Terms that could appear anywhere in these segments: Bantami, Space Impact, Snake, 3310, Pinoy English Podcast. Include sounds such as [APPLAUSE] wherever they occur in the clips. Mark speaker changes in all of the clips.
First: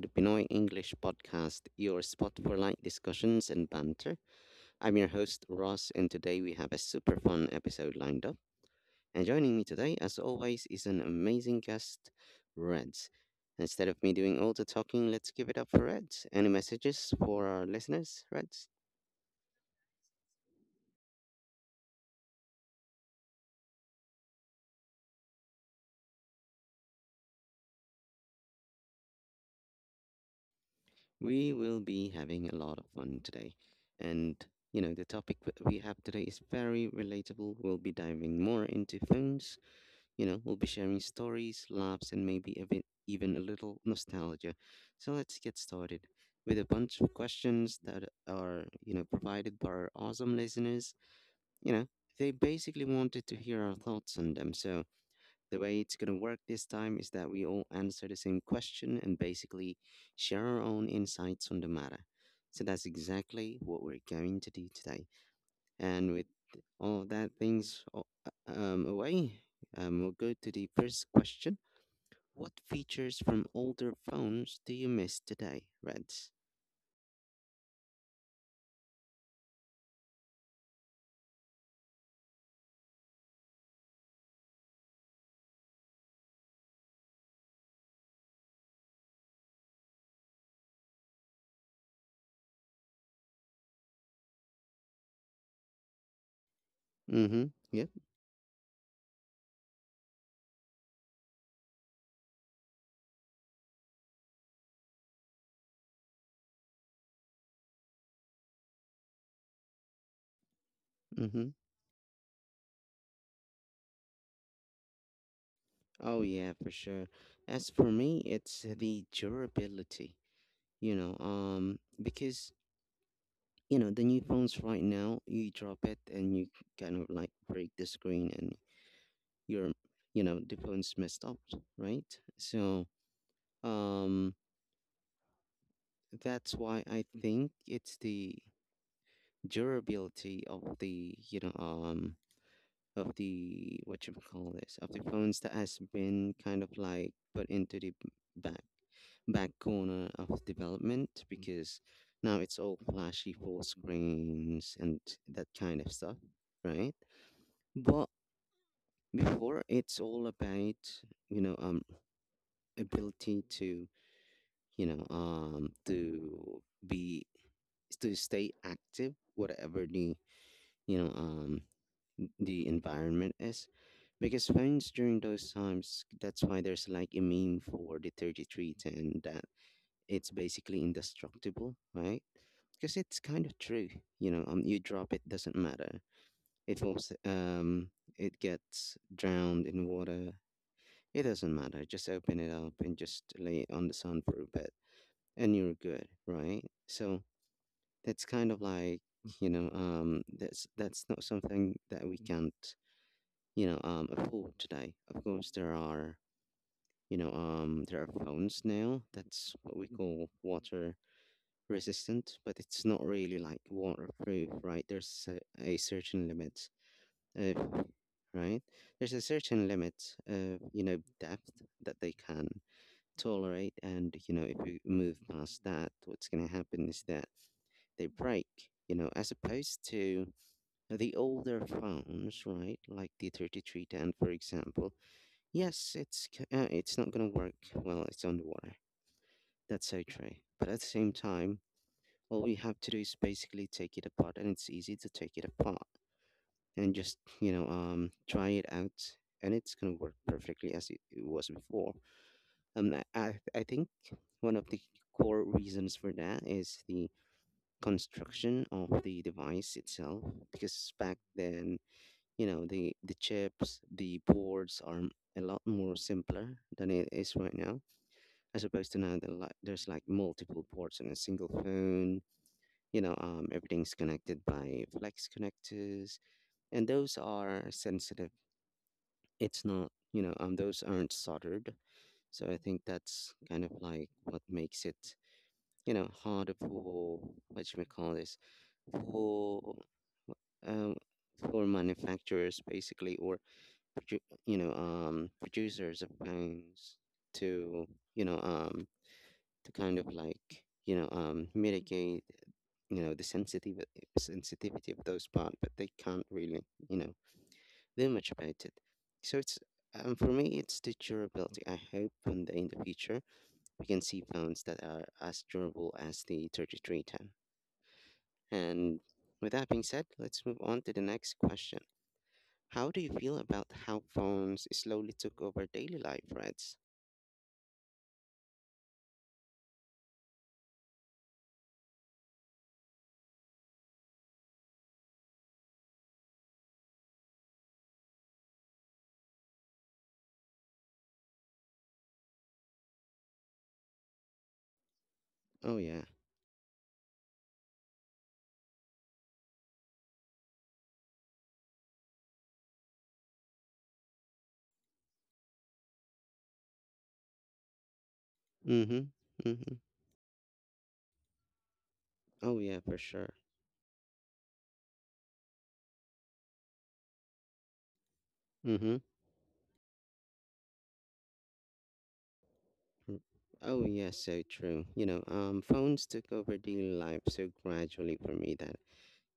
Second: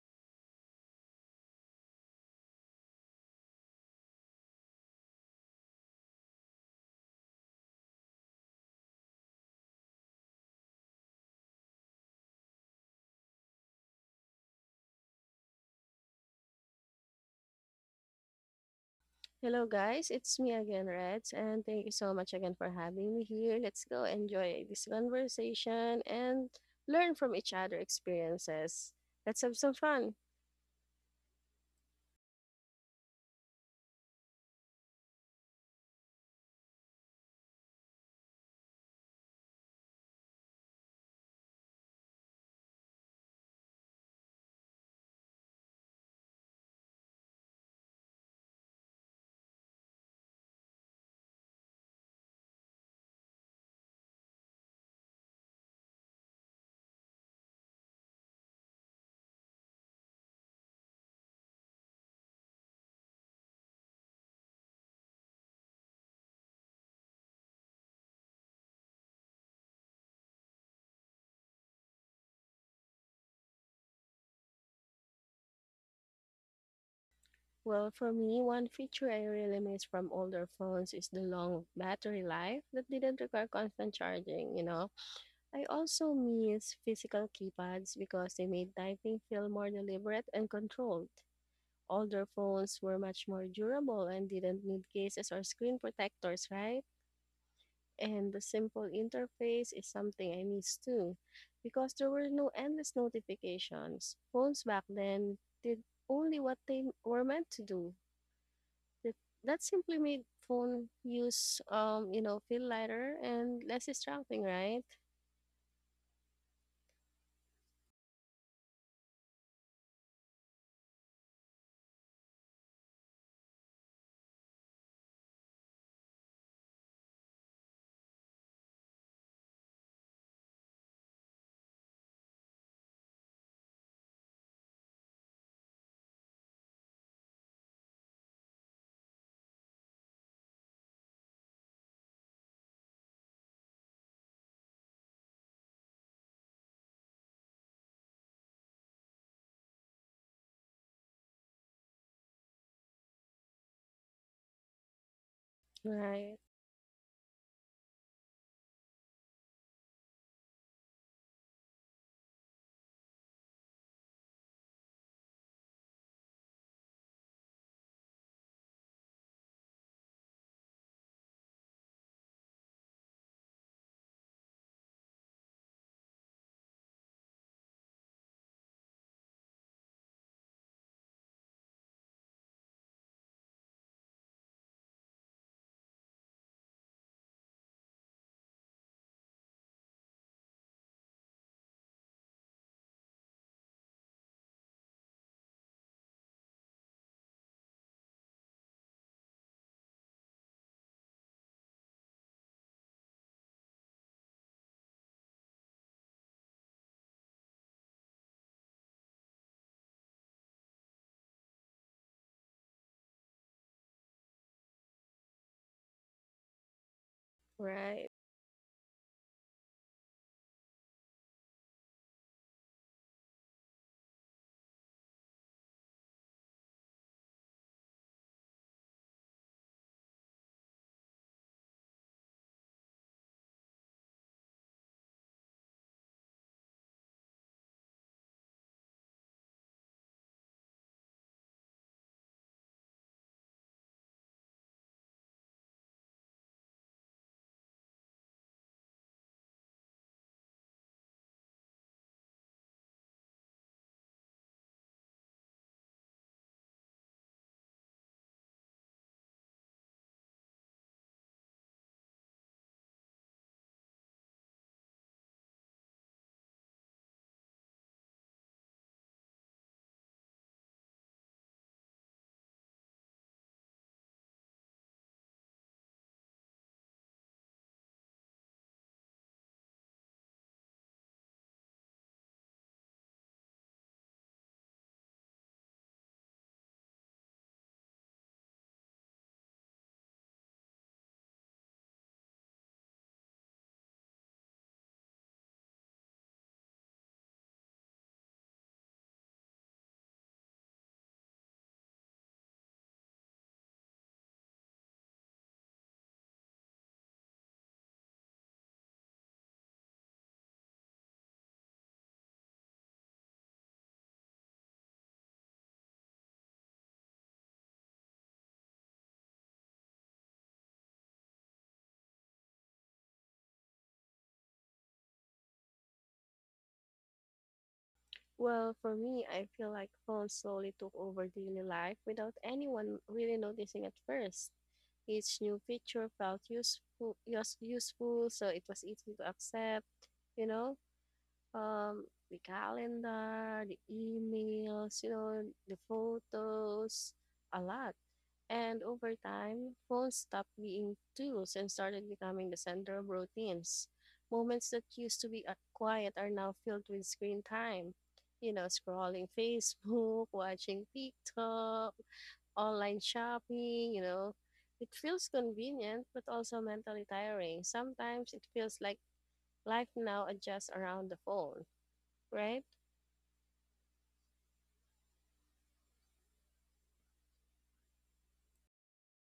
Speaker 1: the Pinoy English Podcast, your spot for light discussions and banter. I'm your host, Ross, and today we have a super fun episode lined up. And joining me today, as always, is an amazing guest, Reds. Instead of me doing all the talking, let's give it up for Reds. Any messages for our listeners, Reds?
Speaker 2: Hello, guys. It's me again, Reds, and thank you so much again for having me here. Let's go enjoy this conversation and learn from each other experiences. Let's have some fun.
Speaker 1: We will be having a lot of fun today. And, the topic that we have today is very relatable. We'll be diving more into phones. We'll be sharing stories, laughs, and maybe even a little nostalgia. So let's get started with a bunch of questions that are, provided by our awesome listeners. You know, they basically wanted to hear our thoughts on them. So the way it's going to work this time is that we all answer the same question and basically share our own insights on the matter. So that's exactly what we're going to do today. And with all that things away, we'll go to the first question. What features from older phones do you miss today, Reds?
Speaker 2: Well, for me, one feature I really miss from older phones is the long battery life that didn't require constant charging, you know. I also miss physical keypads because they made typing feel more deliberate and controlled. Older phones were much more durable and didn't need cases or screen protectors, right?
Speaker 1: Mm-hmm. Yep.
Speaker 2: And the simple interface is something I miss too, because there were no endless notifications. Phones back then did only what they were meant to do. That, that simply made phone
Speaker 1: Mm-hmm.
Speaker 2: use, you know, feel lighter and less distracting, right?
Speaker 1: Oh yeah, for sure. As for me, it's the durability. Because the new phones right now, you drop it and you kind of like break the screen and your, the phone's messed up, right? So, um, that's why I think it's the durability of the what you call this, of the phones that has been kind of like put into the back back corner of development, because now it's all flashy full screens and that kind of stuff,
Speaker 2: Right,
Speaker 1: right? But before it's all about you know um ability to you know to be to stay active whatever the you know um environment is, because phones during those times, that's why there's like a meme for the 3310, that it's basically indestructible, right? Because it's kind of true. You drop it, doesn't matter. It falls, it gets drowned in water, it doesn't matter. Just open it up and just lay it on the sun for a bit, and you're good, right? So that's kind of like [LAUGHS] that's not something that we can't afford today. Of course there are phones now that's what we call water resistant, but it's not really like waterproof, right? There's a certain limit of.
Speaker 2: right.
Speaker 1: Right. There's a certain limit of depth that they can tolerate. And if you move past that, what's going to happen is that they break, as opposed to the older phones, right? Like the 3310 for example. Yes, it's it's not going to work well it's underwater. That's so true. But at the same time, all we have to do is basically take it apart, and it's easy to take it apart, and just try it out, and it's going to work perfectly as it was before. Um, I, I I think one of the core reasons for that is the construction of the device itself. Because back then, the chips, the boards are a lot more simpler than it is right now. As opposed to now, like there's like multiple ports on a single phone. Everything's connected by flex connectors, and those are sensitive. It's not, those aren't soldered. So I think that's kind of like what makes it hard for what you may call this, for um, for manufacturers basically, or producers of phones to you know, um, to kind of like mitigate the sensitive sensitivity of those parts, but they can't really you know do much about it. So it's, for me, it's the durability. I hope one day in the future we can see phones that are as durable as the 3310. And with that being said, let's move on to the next question. How do you feel about how phones slowly took over daily life, Reds?
Speaker 2: Well, for me, I feel like phones slowly took over daily life without anyone really noticing at first. Each new feature felt useful, useful, so it was easy to accept. You know, the calendar, the emails, you know, the
Speaker 1: Oh yeah.
Speaker 2: photos, a lot. And over time, phones stopped being tools and started becoming the center of routines. Moments that used to be quiet are now filled with screen time. You know,
Speaker 1: Mm-hmm.
Speaker 2: scrolling [LAUGHS]
Speaker 1: Mm-hmm.
Speaker 2: Facebook, watching TikTok,
Speaker 1: Oh yeah,
Speaker 2: online
Speaker 1: for sure.
Speaker 2: shopping, you know. It feels convenient, but also mentally tiring. Sometimes it feels like
Speaker 1: Mm-hmm.
Speaker 2: life now adjusts around the phone, right?
Speaker 1: Oh yeah, so true. Phones took over daily life so gradually for me that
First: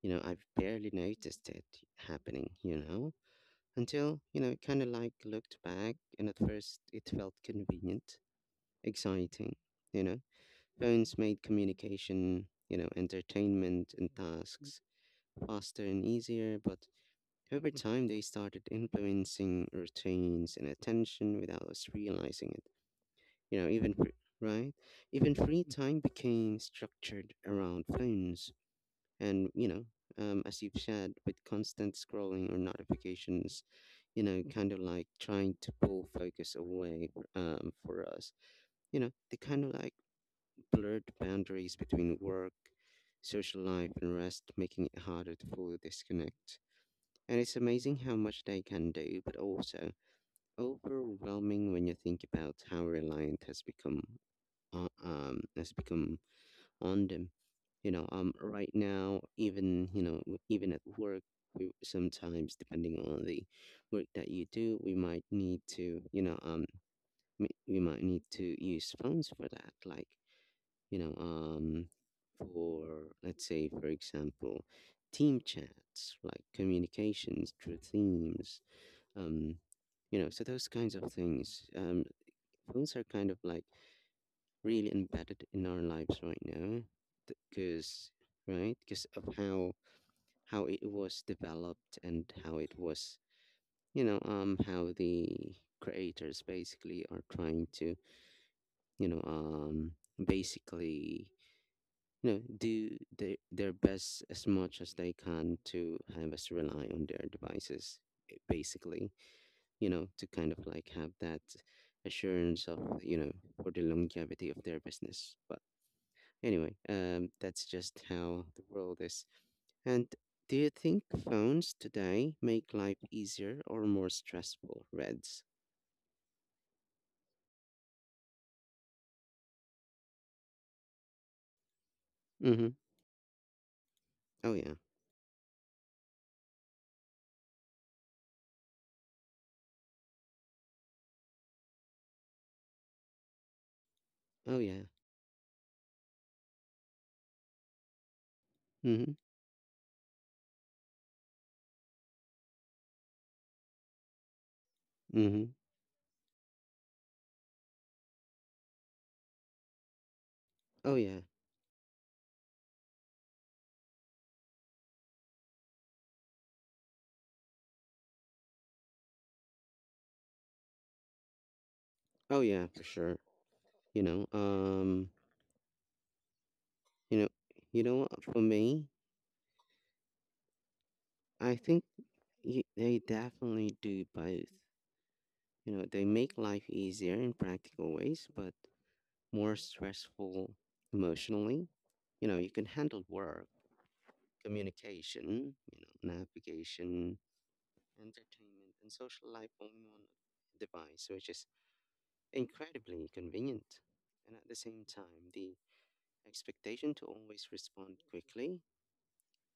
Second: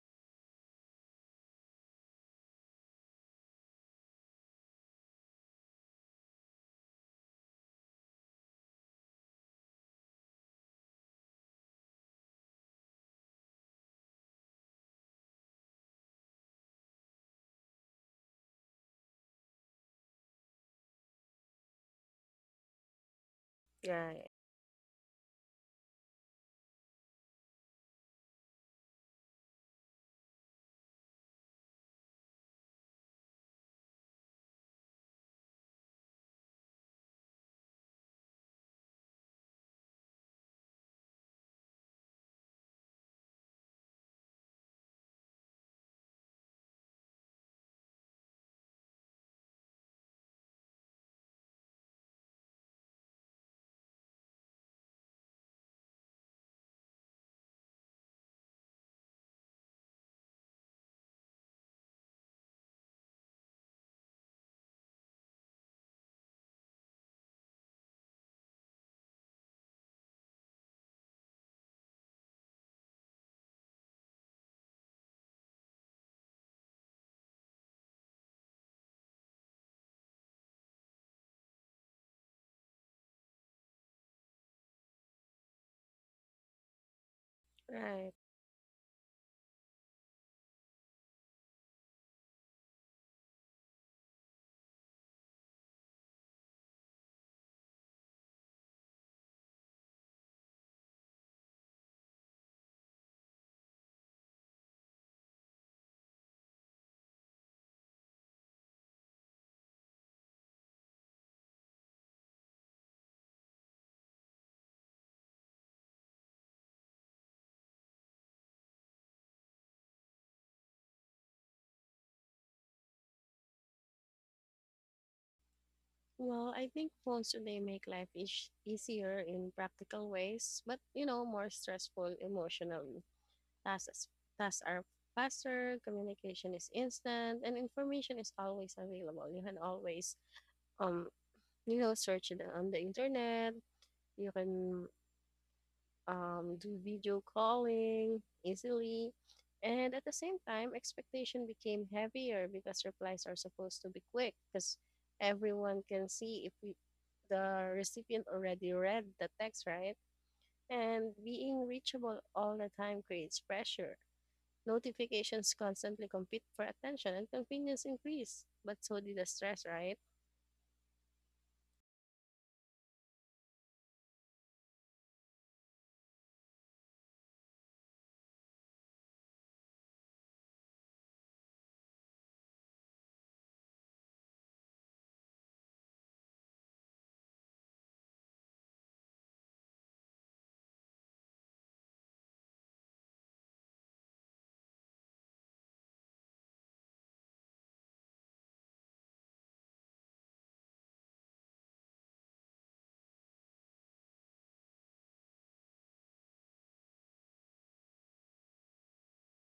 Speaker 1: I've barely noticed it happening. Until kind of like looked back, and at first it felt convenient, exciting. You know, Phones made communication, entertainment, and tasks faster and easier, but over time they started influencing routines and attention without us realizing it. You know, even fr-
Speaker 2: Right,
Speaker 1: right, even free time became structured around phones, and as you've said, with constant scrolling or notifications, kind of like trying to pull focus away, for us. They kind of like blurred boundaries between work, social life, and rest, making it harder to fully disconnect. And it's amazing how much they can do, but also overwhelming when you think about how reliant has become has become on them. Right now, even at work, we sometimes, depending on the work that you do, we might need to, use phones for that, like you know um for, let's say for example, team chats, like communications through themes, um so those kinds of things, phones are kind of like really embedded in our lives right now, because
Speaker 2: right.
Speaker 1: right, because of how it was developed and how it was how the creators basically are trying to you know um basically do their best as much as they can to have us rely on their devices, eh, basically, to kind of like have that assurance of, for the longevity of their business. But anyway, that's just how the world is. And do you think phones today make life easier or more stressful, Reds?
Speaker 2: Well, I think phones today make life ish easier in practical ways, but you know, more stressful
Speaker 1: Mm-hmm.
Speaker 2: emotionally. Tasks,
Speaker 1: Oh,
Speaker 2: tasks
Speaker 1: yeah.
Speaker 2: are faster, communication is instant, and information is always available. You can always, um, you know, search it on the internet. You
Speaker 1: Oh, yeah.
Speaker 2: can do video calling
Speaker 1: Mm-hmm.
Speaker 2: easily. And at the same time, expectation became heavier because replies are supposed to be quick because
Speaker 1: Mm-hmm.
Speaker 2: everyone can see if we, the recipient already read the text, right?
Speaker 1: Oh,
Speaker 2: And
Speaker 1: yeah.
Speaker 2: being reachable all the time creates pressure. Notifications constantly compete for attention and convenience increased, but so did the stress, right?
Speaker 1: Oh, yeah, for sure. You know, um, You know, you know what? For me, I think y they definitely do both. They make life easier in practical ways, but more stressful emotionally. You can handle work, communication, navigation, entertainment, and social life only on one device, which is incredibly convenient. And at the same time, the expectation to always respond quickly,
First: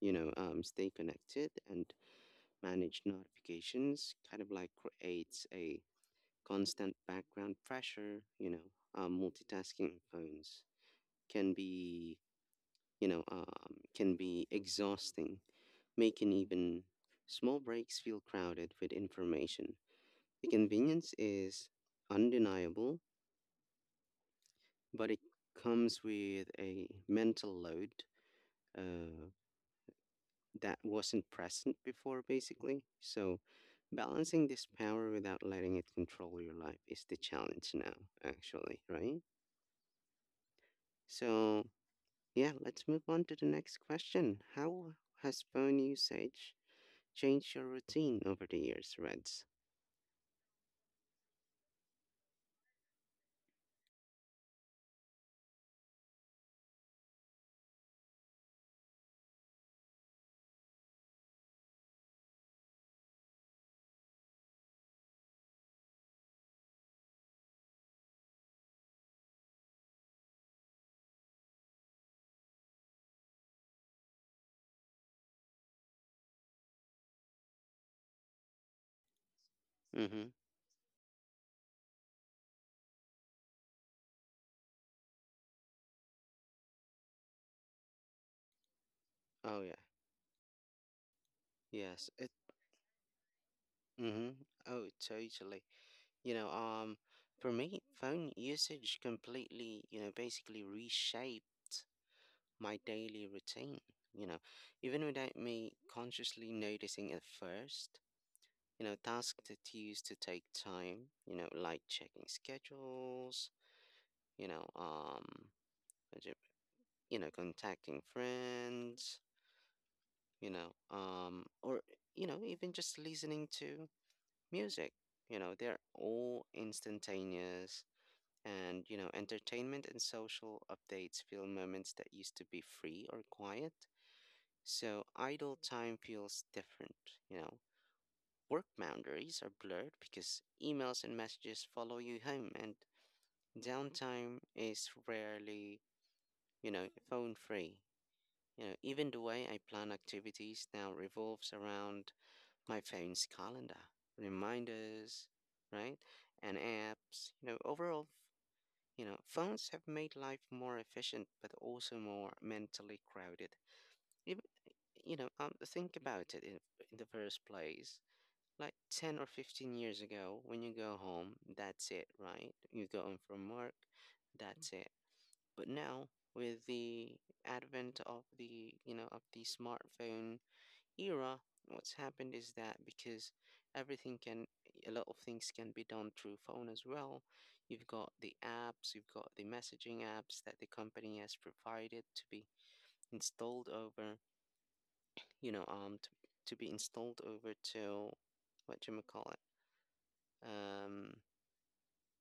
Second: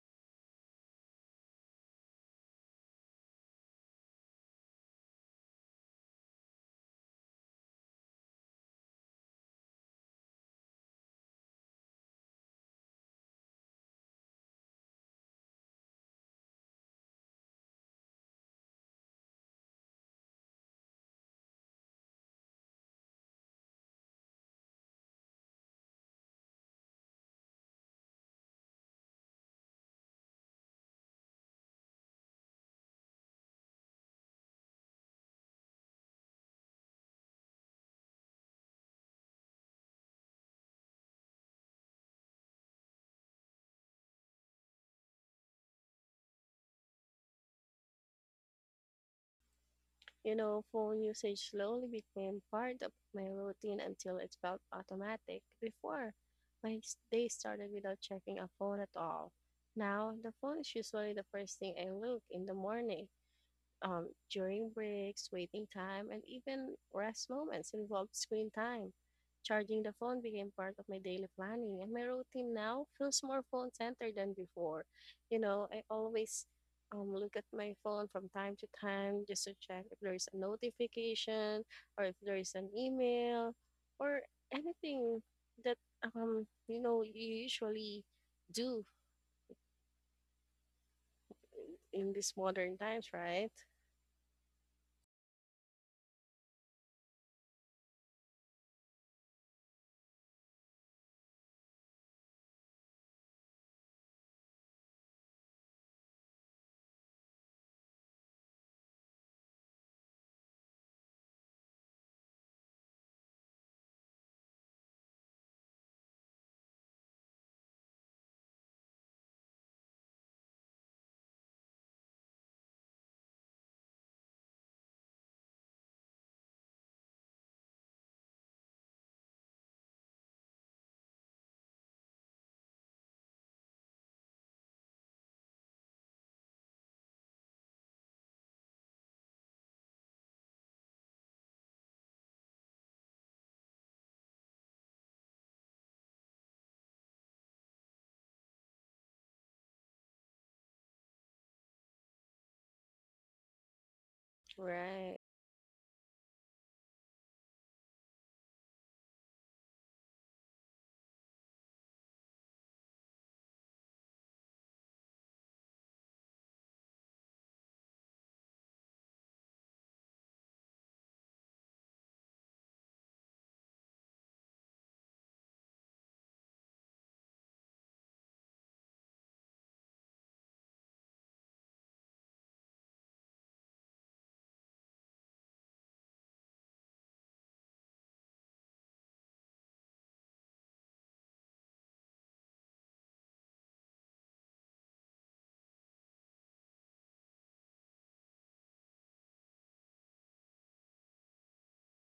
Speaker 1: stay connected and manage notifications kind of like creates a constant background pressure. Multitasking phones can be can be exhausting, making even small breaks feel crowded with information. The convenience is undeniable, but it comes with a mental load uh, that wasn't present before, basically. So, balancing this power without letting it control your life is the challenge now, actually, right? So yeah, let's move on to the next question. How has phone usage changed your routine over the years, Reds?
Speaker 2: You know, phone usage slowly became part of my routine until it felt automatic. Before, day started without checking a phone at all. Now, the phone is usually the first thing I look in the morning during breaks, waiting time, and even rest moments involved screen time. Charging the phone became part of my daily planning, and my routine now feels more phone centered than before. You know, I always look at my phone from time to time just to check if there
Speaker 1: Mm-hmm.
Speaker 2: is a notification or if there is an email or anything that you know you usually do
Speaker 1: Oh, yeah. Yes.
Speaker 2: in these modern times, right?
Speaker 1: Mm-hmm. Oh, totally. You know, um, for me, phone usage completely, basically reshaped my daily routine, you know, even without me consciously noticing at first. Tasks that used to take time, like checking schedules, you know, what do you you know, contacting friends, or, even just listening to music. They're all instantaneous. And, entertainment and social updates fill moments that used to be free or quiet. So idle time feels different, you know. Work boundaries are blurred because emails and messages follow you home, and downtime is rarely, phone free. Even the way I plan activities now revolves around my phone's calendar,
Speaker 2: Right,
Speaker 1: reminders, right? And apps. Overall, phones have made life more efficient but also more mentally crowded. Even, think about it in, the first place like 10 or 15 years ago, when you go home, that's it, right? You go home from work, that's it. But now, with the advent of the, of the smartphone era, what's happened is that because everything can, a lot of things can be done through phone as well. You've got the apps, you've got the messaging apps that the company has provided to be installed over, you know, um, to, to be installed over to what you call, um,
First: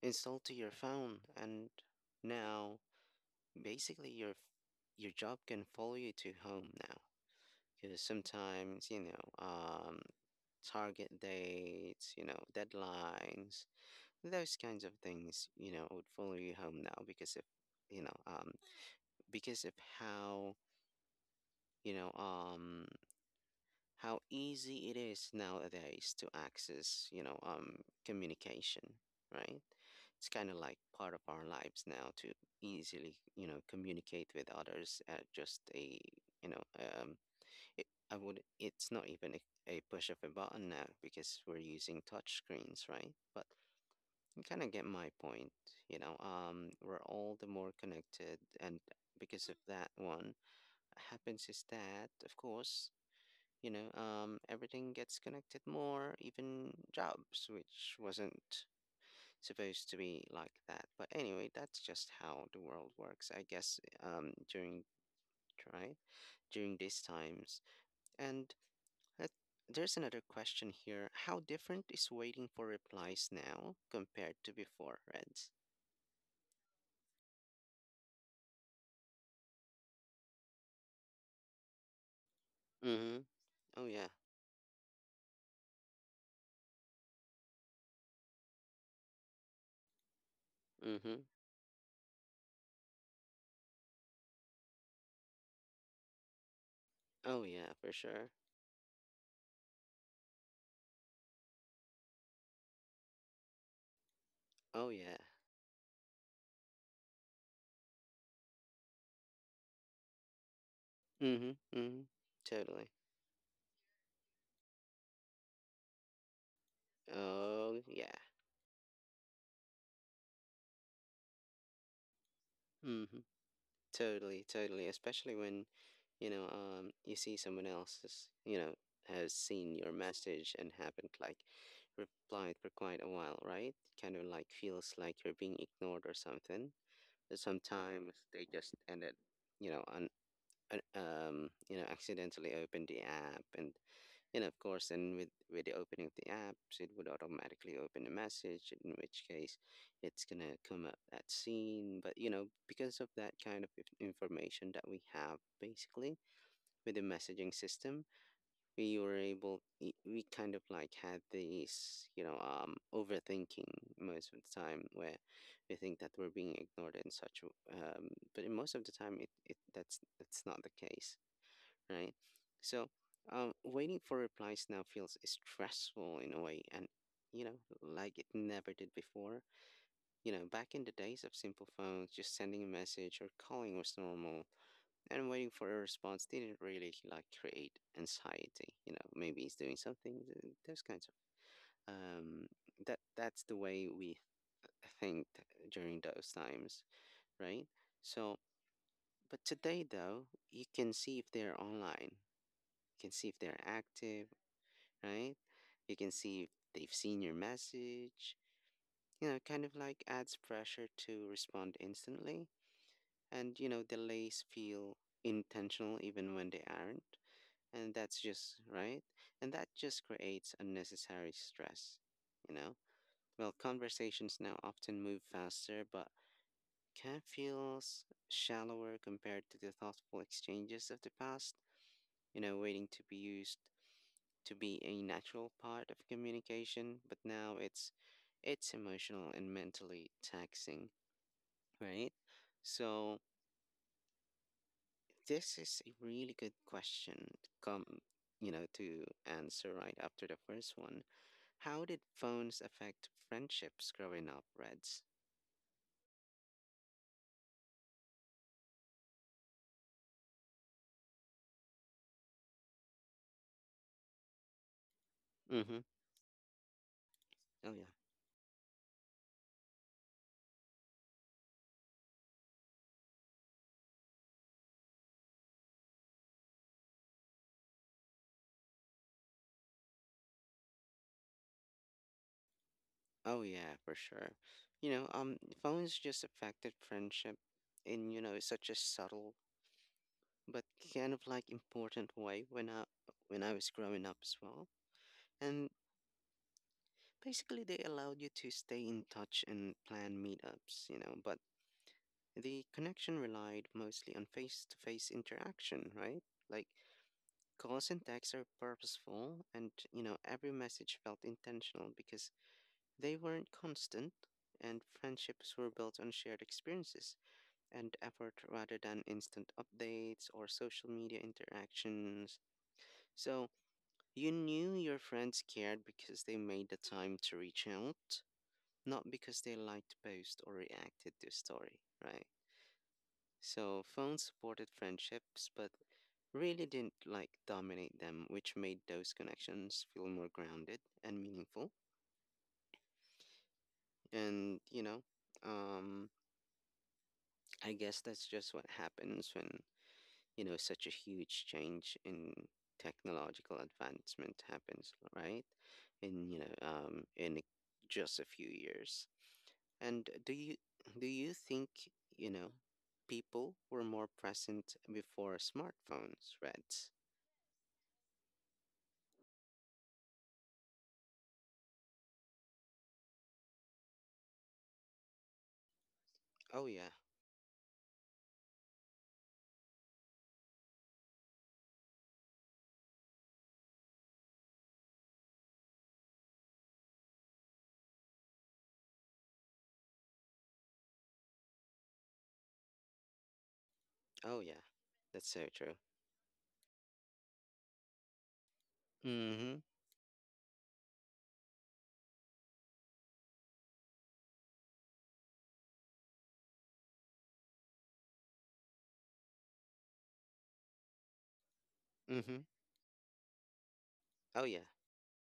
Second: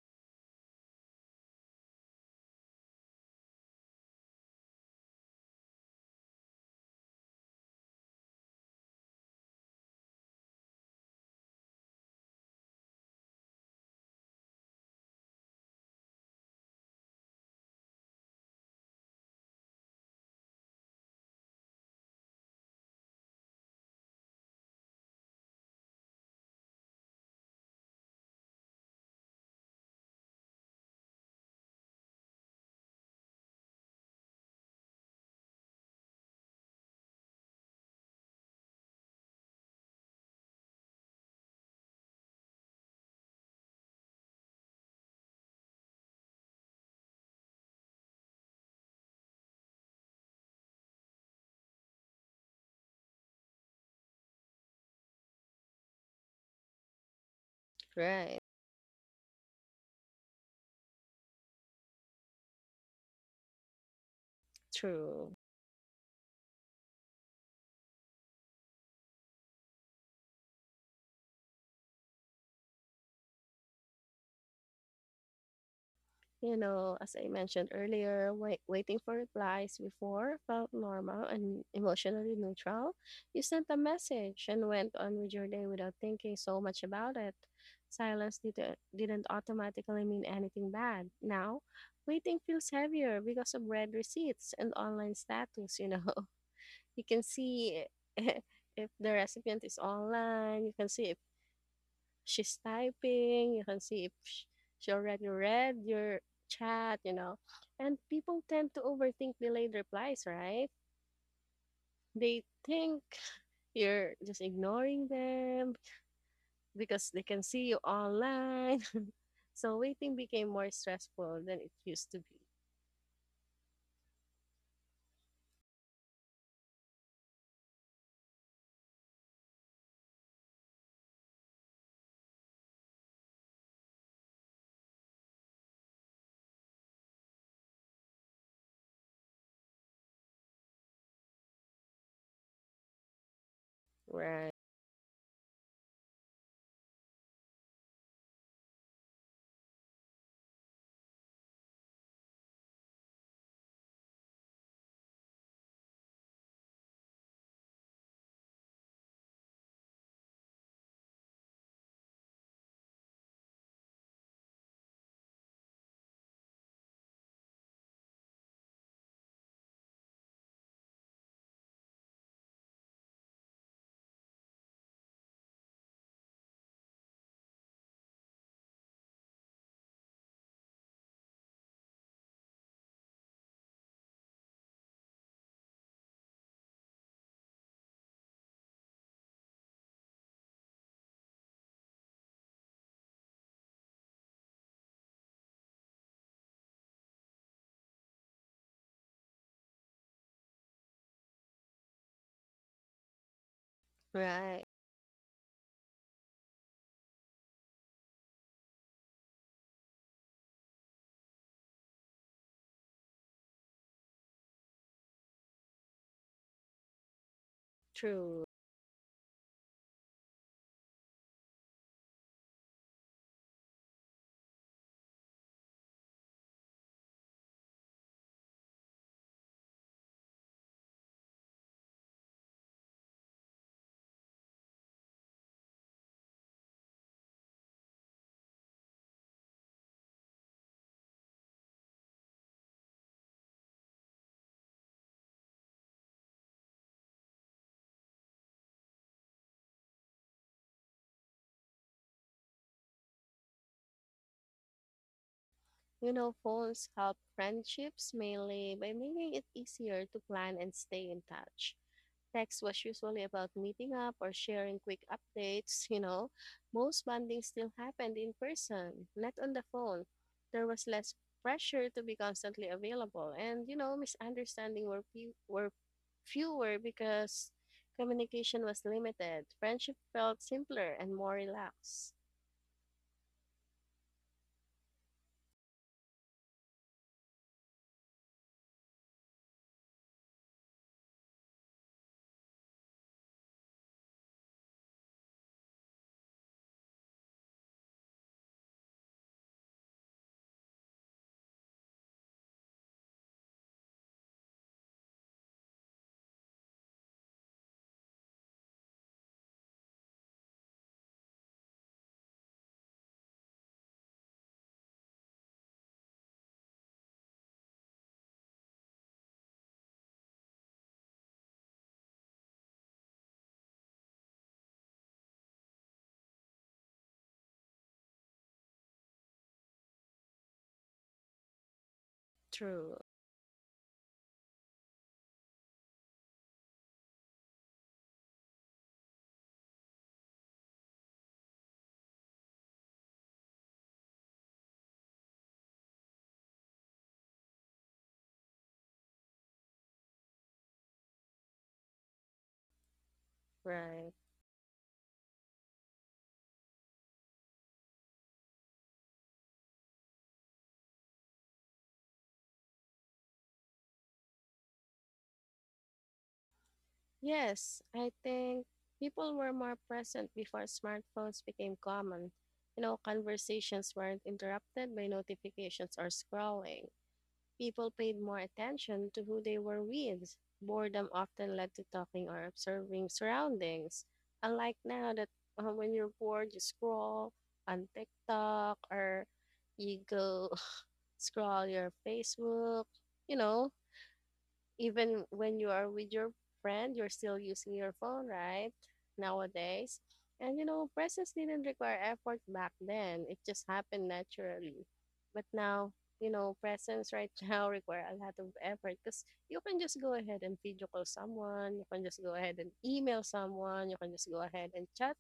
Speaker 1: installed to your phone, and now basically your job can follow you to home now. Because sometimes target dates, deadlines, those kinds of things, would follow you home now because of you know um, because of how you know um, easy it is nowadays to access, communication, right? It's kind of like part of our lives now to easily, communicate with others at just a, you know, um, it's not even a, push of a button now because we're using touch screens, right? But you kind of get my point, we're all the more connected, and because of that one happens is that, of course, everything gets connected more, even jobs, which wasn't
Speaker 2: right.
Speaker 1: supposed to be like that. But anyway, that's just how the world works, I guess, during
Speaker 2: True.
Speaker 1: right during these times. And uh, there's another question here. How different is waiting for replies now compared to before, Reds?
Speaker 2: You know, as I mentioned earlier, waiting for replies before felt normal and emotionally neutral.
Speaker 1: Mm-hmm.
Speaker 2: You sent a
Speaker 1: Oh yeah.
Speaker 2: message and went on with your day without thinking so much about it. Silence didn't automatically mean anything bad.
Speaker 1: Mm-hmm.
Speaker 2: Now, waiting feels heavier because of red receipts and online status, you know. [LAUGHS] You can
Speaker 1: Oh yeah,
Speaker 2: see
Speaker 1: for sure.
Speaker 2: [LAUGHS] if the recipient is online, you can see if she's typing, you can see if
Speaker 1: Oh
Speaker 2: she
Speaker 1: yeah.
Speaker 2: already read your chat, you know. And people tend to overthink delayed replies, right?
Speaker 1: Mm-hmm. Mm-hmm.
Speaker 2: They
Speaker 1: Totally.
Speaker 2: think you're just ignoring them because they can see you
Speaker 1: Oh yeah.
Speaker 2: online. [LAUGHS] So waiting became more stressful than it used to be.
Speaker 1: Mm-hmm. Totally, totally. Especially when, you see someone else has, has seen your message and haven't like replied for quite a while, right? Kind of like feels like you're being ignored or something. But sometimes they just ended, on, accidentally opened the app. And
Speaker 2: Right.
Speaker 1: of course, then with, the opening of the apps, it would automatically open a message, in which case it's going to come up that scene. But, because of that kind of information that we have basically with the messaging system, we were able, we kind of like had these, overthinking most of the time where we think that we're being ignored and such. Um, but in most of the time, it that's not the case, right? So, waiting for replies now feels stressful in a way, and like it never did before. Back in the days of simple phones, just sending a message or calling was normal, and waiting for a response didn't really like create anxiety. You know, maybe he's doing something. Those kinds of That's the way we think during those times, right? So, but today though, you can see if they're online, you can see if they're active,
Speaker 2: Right.
Speaker 1: right? You can see if they've seen your message. You know, kind of like adds pressure to respond instantly. And, delays feel intentional even when they aren't. And that's
Speaker 2: True.
Speaker 1: just, right? And that just creates unnecessary stress, you know? Well, conversations now often move faster, but can feel shallower compared to the thoughtful exchanges of the past. Waiting to be used to be a natural part of communication, but now it's emotional and mentally taxing, right? So this is a really good question to come, to answer right after the first one. How did phones affect friendships growing up, Reds?
Speaker 2: You know, phones help friendships mainly by making it easier to plan and stay in touch. Text was usually about meeting up or sharing quick
Speaker 1: Mm-hmm.
Speaker 2: updates, you know. Most bonding
Speaker 1: Oh
Speaker 2: still
Speaker 1: yeah.
Speaker 2: happened in person, not on the phone. There was less pressure to be constantly available, and you know, were fewer because communication was limited. Friendship felt simpler and more relaxed.
Speaker 1: Oh yeah, for sure. You know, um, Phones just affected friendship in, such a subtle but kind of like important way when I was growing up as well. And basically, they allowed you to stay in touch and plan meetups. But the connection relied mostly on face-to-face interaction, right? Like calls and texts are purposeful, and every message felt intentional because they weren't constant. And friendships were built on shared experiences and effort rather than instant updates or social media interactions. So, you knew your friends cared because they made the time to reach out, not because they liked the post or reacted to a story, right?
Speaker 2: True,
Speaker 1: So phones supported friendships, but really didn't like dominate them, which made those connections feel more grounded and meaningful. And um, I guess that's just what happens when such a huge change in technological
Speaker 2: right.
Speaker 1: advancement happens, right? In in just a few years. And Do you think, you know, people were more present before smartphones, Reds?
Speaker 2: Yes, I think people were more present before smartphones became common. You know, conversations weren't interrupted by notifications or
Speaker 1: Oh yeah.
Speaker 2: scrolling. People paid more attention to who they were with. Boredom often led to talking or observing surroundings. Unlike now that when you're bored, you scroll on TikTok or you go [LAUGHS] scroll your Facebook, you know,
Speaker 1: Oh yeah. That's
Speaker 2: even
Speaker 1: so
Speaker 2: when
Speaker 1: true.
Speaker 2: you are with your friend, you're still using your phone, right?
Speaker 1: Mhm.
Speaker 2: Nowadays. And you know, presence didn't require effort back then. It just happened naturally. But now, you know, presence right [LAUGHS] now require a lot of effort because you can just go ahead and video call someone, you can just go
Speaker 1: Mhm.
Speaker 2: ahead and email someone, you can just
Speaker 1: Oh
Speaker 2: go
Speaker 1: yeah.
Speaker 2: ahead and chat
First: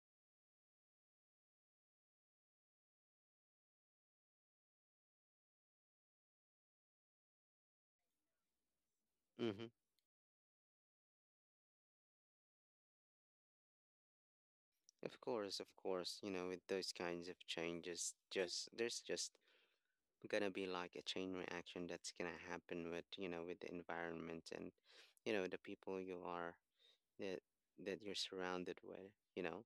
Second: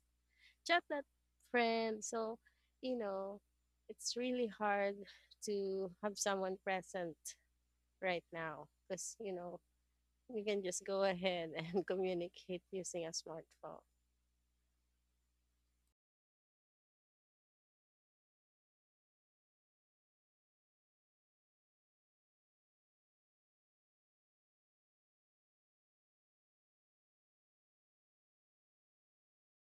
Speaker 2: that friend. So, you know, it's really hard to have someone present right now because you know
Speaker 1: Mhm.
Speaker 2: you can just go ahead and [LAUGHS] communicate using a smartphone.
Speaker 1: Of course, with those kinds of changes, just there's just gonna be like a chain reaction that's gonna happen with, with the environment and, the people you are that that you're surrounded with.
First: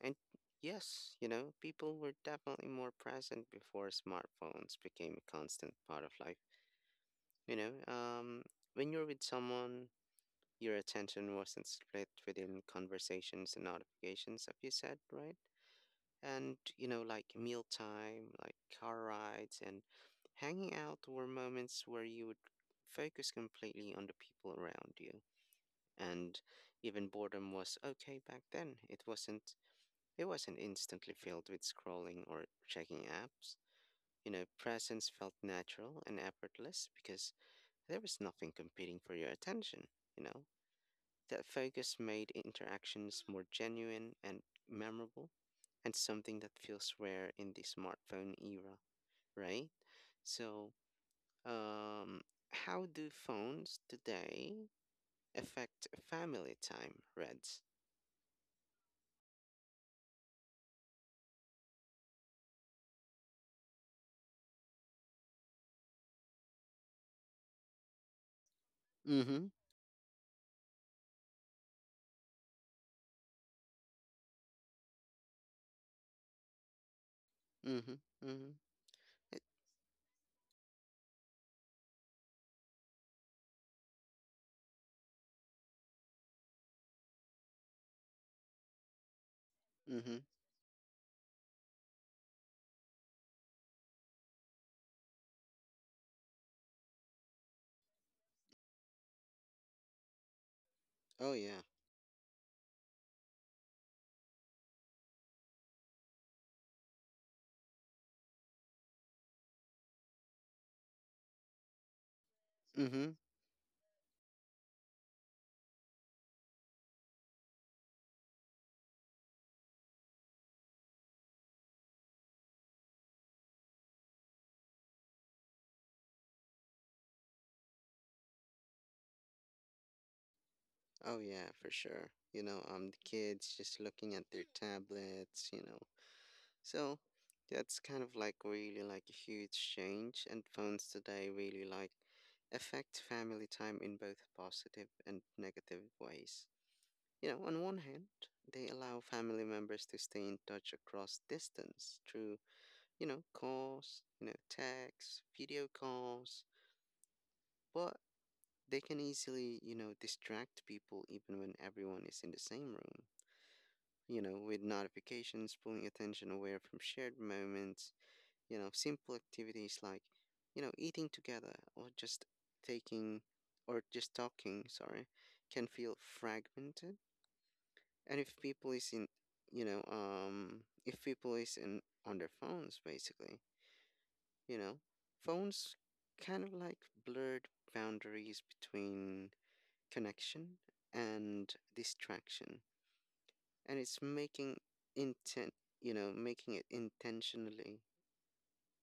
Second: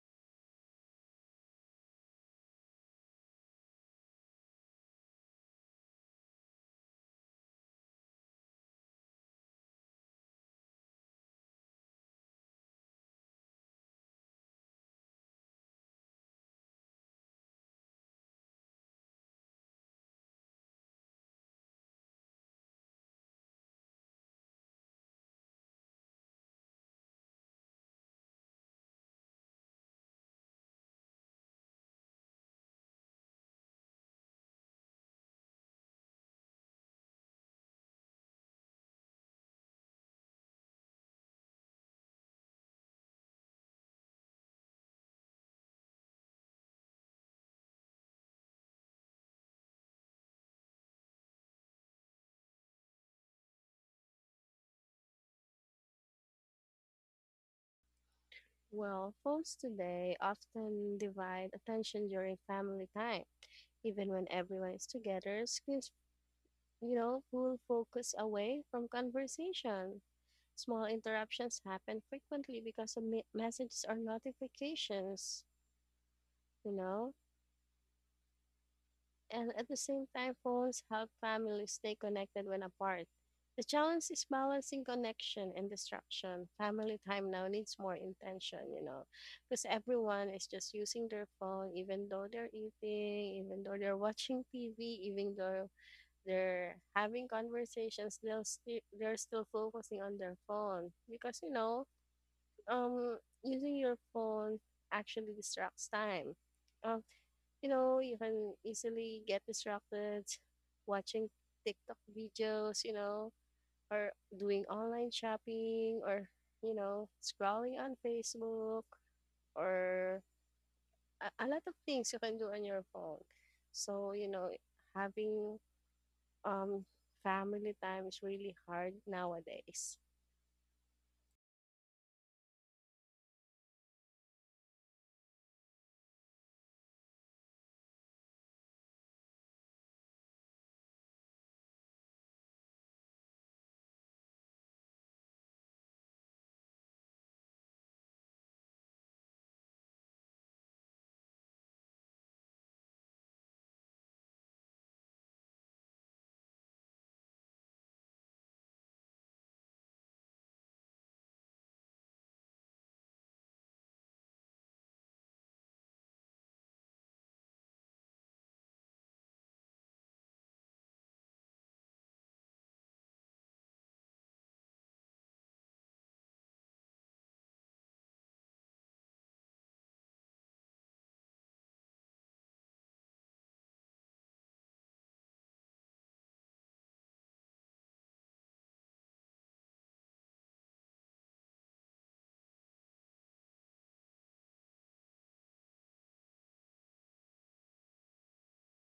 Speaker 1: And yes, people were definitely more present before smartphones became a constant part of life. You know, um, when you're with someone, your attention wasn't split within conversations and notifications, have you said, right? And, like mealtime, like car rides, and hanging out were moments where you would focus completely on the people around you. And even boredom was okay back then. It wasn't instantly filled with scrolling or checking apps. Presence felt natural and effortless because there was nothing competing for your attention, you know? That focus made interactions more genuine and memorable, and something that feels rare in the smartphone era, right? So, um, how do phones today affect family time, Reds?
Speaker 2: Well, phones today often divide attention during family time. Even when everyone is together, screens, you know, pull focus away from
Speaker 1: Mm-hmm.
Speaker 2: conversation. Small interruptions happen frequently because of messages or notifications, you know.
Speaker 1: Mm-hmm. Mm-hmm.
Speaker 2: And at the same time, phones help families stay connected when apart. The challenge is balancing connection and distraction. Family time now needs more intention, you know, because
Speaker 1: Mm-hmm.
Speaker 2: everyone is just using their phone, even though they're eating, even though they're watching TV, even though they're having conversations, they're still focusing on their phone
Speaker 1: Oh
Speaker 2: because you
Speaker 1: yeah.
Speaker 2: know, um, using your phone actually distracts time uh, you know, you can easily get distracted watching TikTok videos, you
Speaker 1: Mm-hmm.
Speaker 2: know, or doing online shopping or, you know, scrolling on Facebook or a lot of things you can do on your phone. So, you know, having um family time is really hard nowadays.
Speaker 1: Oh yeah, for sure. The kids just looking at their tablets. So that's kind of like really like a huge change, and phones today really like affect family time in both positive and negative ways. On one hand, they allow family members to stay in touch across distance through, calls, texts, video calls, but they can easily, distract people even when everyone is in the same room, with notifications pulling attention away from shared moments. Simple activities like, eating together or just taking or just talking, sorry, can feel fragmented. And if people is in, if people is in on their phones, basically, you know, phones kind of like blurred boundaries between connection and distraction, and it's making intent, making it intentionally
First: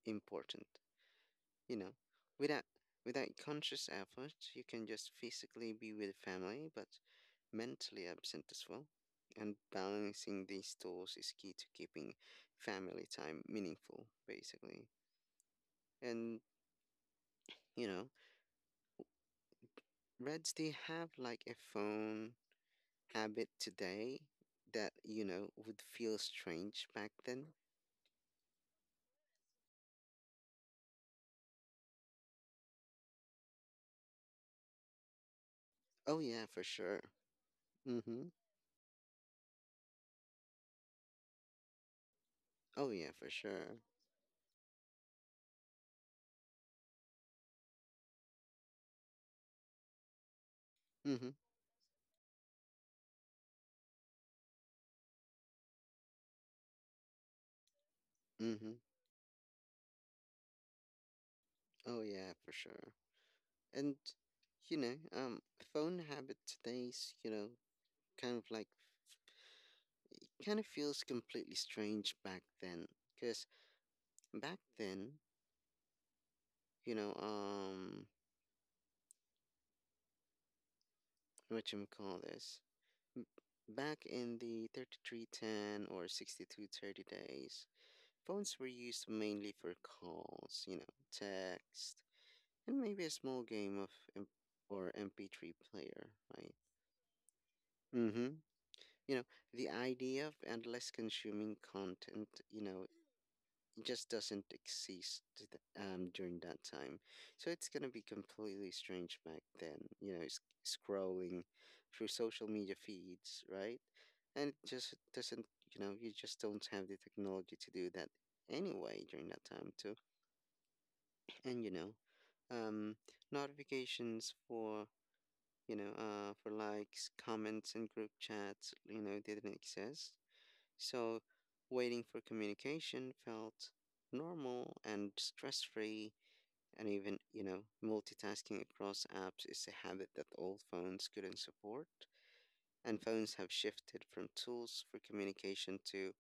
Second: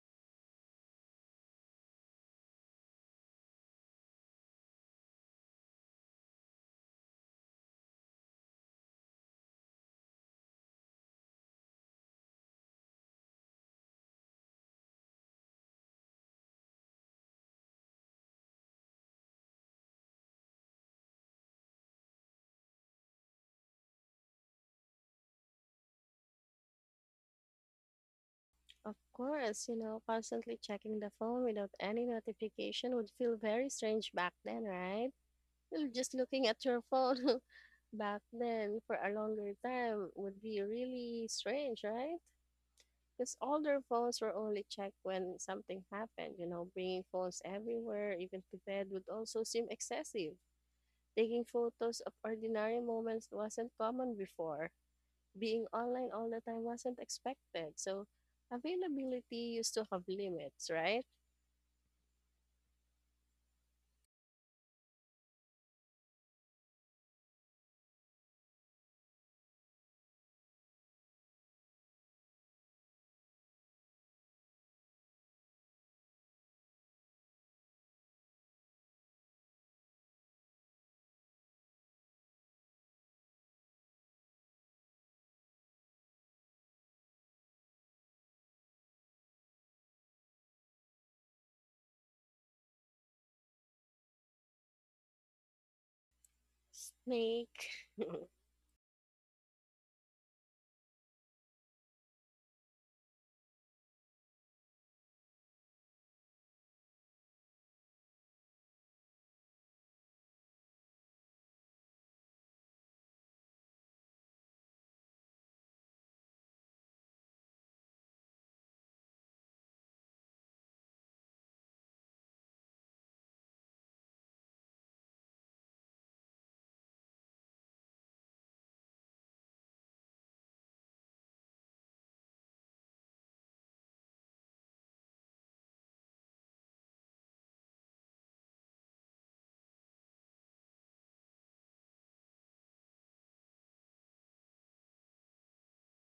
Speaker 1: important, you know without without conscious effort. You can just physically be with family but mentally absent as well, and balancing these tools is key to keeping family time meaningful, basically. And you know Reds, do you have like a phone habit today that would feel strange back then?
Speaker 2: Of course, you know, constantly checking the phone without any notification would feel very strange back then, right? [LAUGHS] You're just
Speaker 1: Oh yeah,
Speaker 2: looking
Speaker 1: for
Speaker 2: at your
Speaker 1: sure.
Speaker 2: phone [LAUGHS] back
Speaker 1: Hmm.
Speaker 2: then for a longer time would be really strange, right?
Speaker 1: Oh yeah, for
Speaker 2: Because
Speaker 1: sure.
Speaker 2: older phones were only checked when something happened. You know, bringing phones everywhere, even to bed, would also seem excessive.
Speaker 1: Mhm.
Speaker 2: Taking photos of ordinary moments wasn't common before. Being online all the time wasn't expected. So,
Speaker 1: Mhm.
Speaker 2: availability used to have limits, right?
Speaker 1: Oh yeah, for sure. And you know, um, phone habit today's kind of like kind of feels completely strange back then, because back then, you know, um, what you call this, m- back in the 3310 or 6230 days, phones were used mainly for calls, text, and maybe a small game of M- or MP3 player, right?
Speaker 2: Snake.
Speaker 1: Mm-hmm.
Speaker 2: [LAUGHS]
Speaker 1: you know the idea of endless consuming content just doesn't exist, during that time. So it's going to be completely strange back then, you know. Scrolling through social media feeds, right? And it just doesn't, you just don't have the technology to do that anyway during that time too. And um notifications for, for likes, comments, and group chats, didn't exist. So waiting for communication felt normal and stress free, and even, multitasking across apps is a habit that old phones couldn't support. And phones have shifted from tools for communication to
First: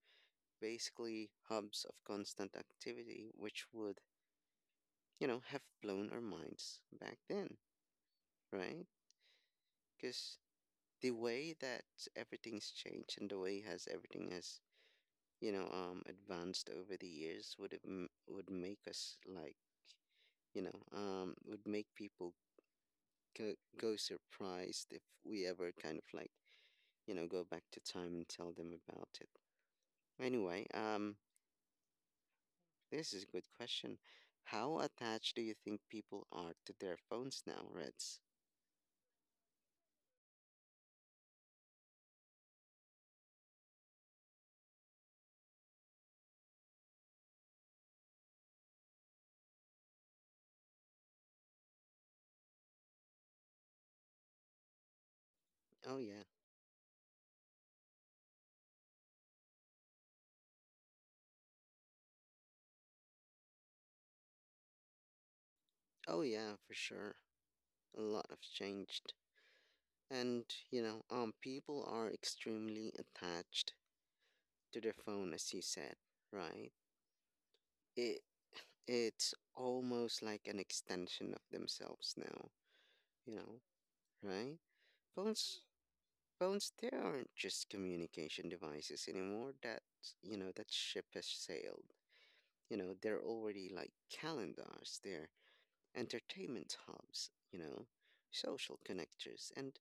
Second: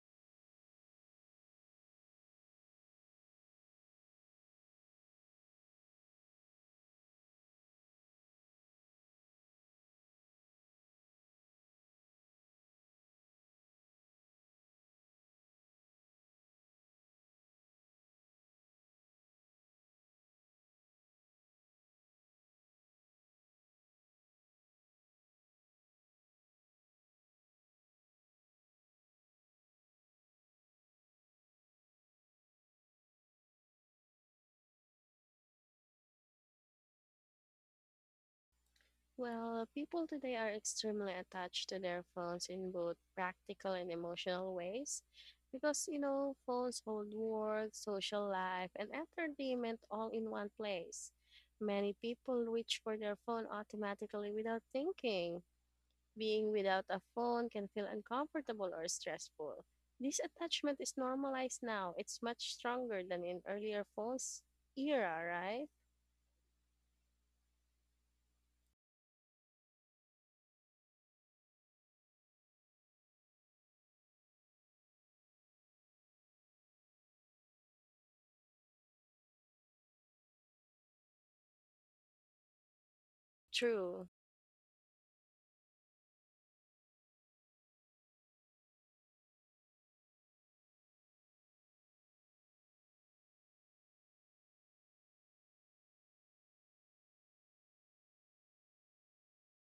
Speaker 1: basically hubs of constant activity, which would, have blown our minds back then, right? Because the way that everything's changed and the way has everything has advanced over the years would would make us like, would make people go, go surprised if we ever kind of like go back to time and tell them about it. Anyway, this is a good question. How attached do you think people are to their phones now, Reds?
Speaker 2: Well, people today are extremely attached to their phones in both practical and emotional ways because, you know, phones hold work, social life, and entertainment all in one place. Many people reach for their phone automatically without thinking.
Speaker 1: Oh yeah.
Speaker 2: Being without a phone can feel uncomfortable or stressful. This attachment is normalized now. It's much stronger than in earlier phones era, right?
Speaker 1: Oh yeah, for sure. A lot have changed. And people are extremely attached to their phone, as you said, right? it, It's almost like an extension of themselves now, you know,
Speaker 2: True.
Speaker 1: right? Phones phones, they aren't just communication devices anymore. That, that ship has sailed. They're already like calendars, they're entertainment hubs, social connectors, and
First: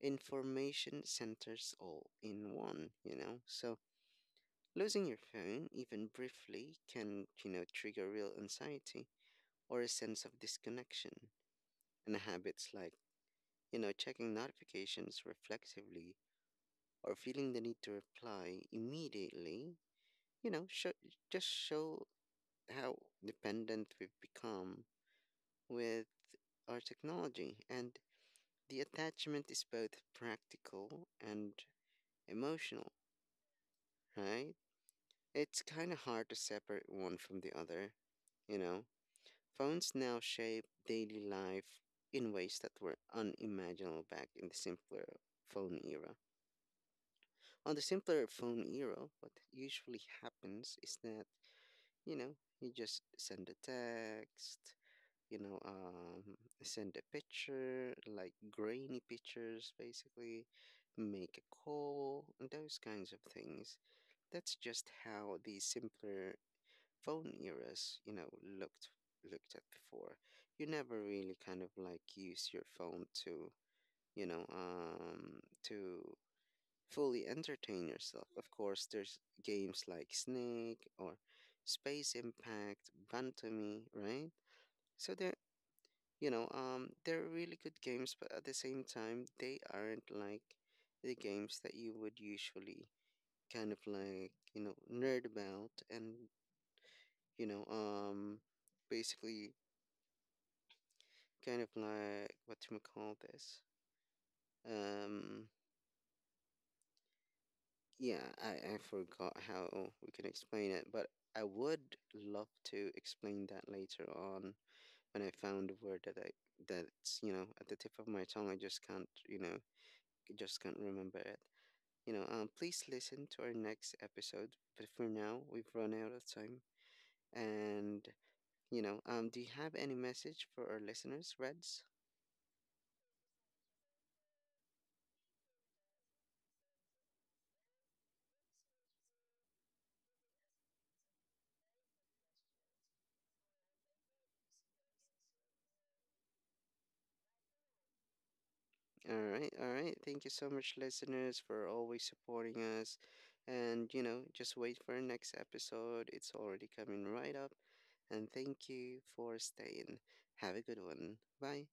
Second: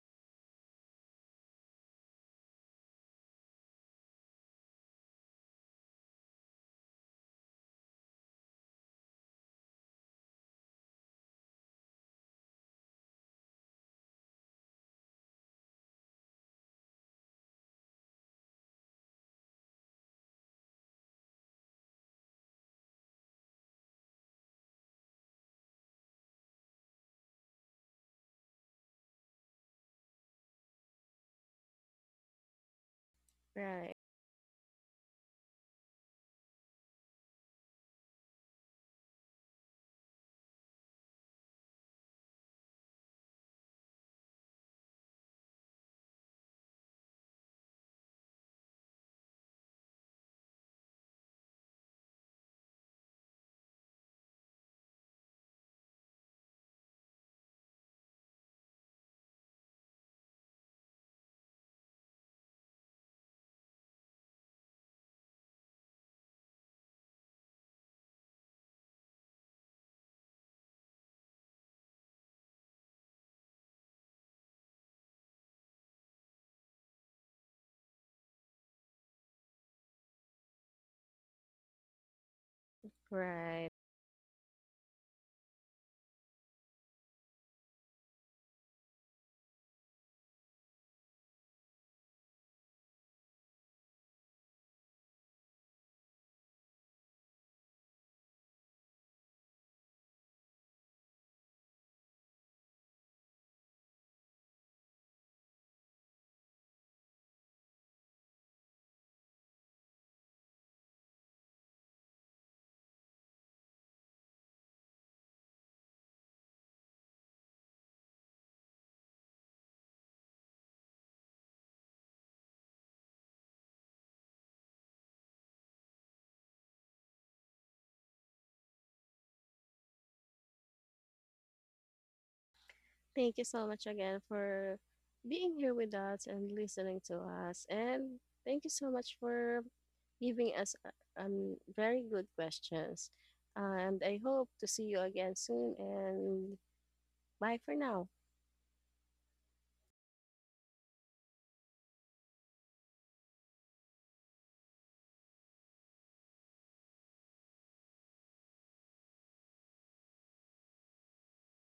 Speaker 1: information centers all in one, you know. So losing your phone even briefly can, trigger real anxiety or a sense of disconnection, and habits like, checking notifications reflexively or feeling the need to reply immediately, you know, show, just show how dependent we've become with our technology. And the attachment is both practical and emotional,
Speaker 2: Right.
Speaker 1: right? It's kind of hard to separate one from the other, you know? Phones now shape daily life in ways that were unimaginable back in the simpler phone era. On the simpler phone era, what usually happens is that, you know, you just send a text, you know, um, send a picture, like grainy pictures, basically, make a call, and those kinds of things. That's just how the simpler phone eras, looked at before. You never really kind of like use your phone to, to fully entertain yourself. Of course, there's games like Snake or Space Impact,
Speaker 2: Right.
Speaker 1: Bantami, right? So they're, they're really good games, but at the same time they aren't like the games that you would usually kind of like nerd about, and you know um basically kind of like what do you call this, um yeah, I forgot how we can explain it, but I would love to explain that later on when I found a word that's at the tip of my tongue. I just can't remember it. Please listen to our next episode. But for now, we've run out of time. And, do you have any message for our listeners, Reds?
Speaker 2: Thank you so much again for being here with us and listening to us. And thank you so much for giving us very good questions. And I hope to see you again soon. And bye for now.
Speaker 1: All right, all right. Thank you so much, listeners, for always supporting us. And, just wait for our next episode. It's already coming right up. And thank you for staying. Have a good one. Bye.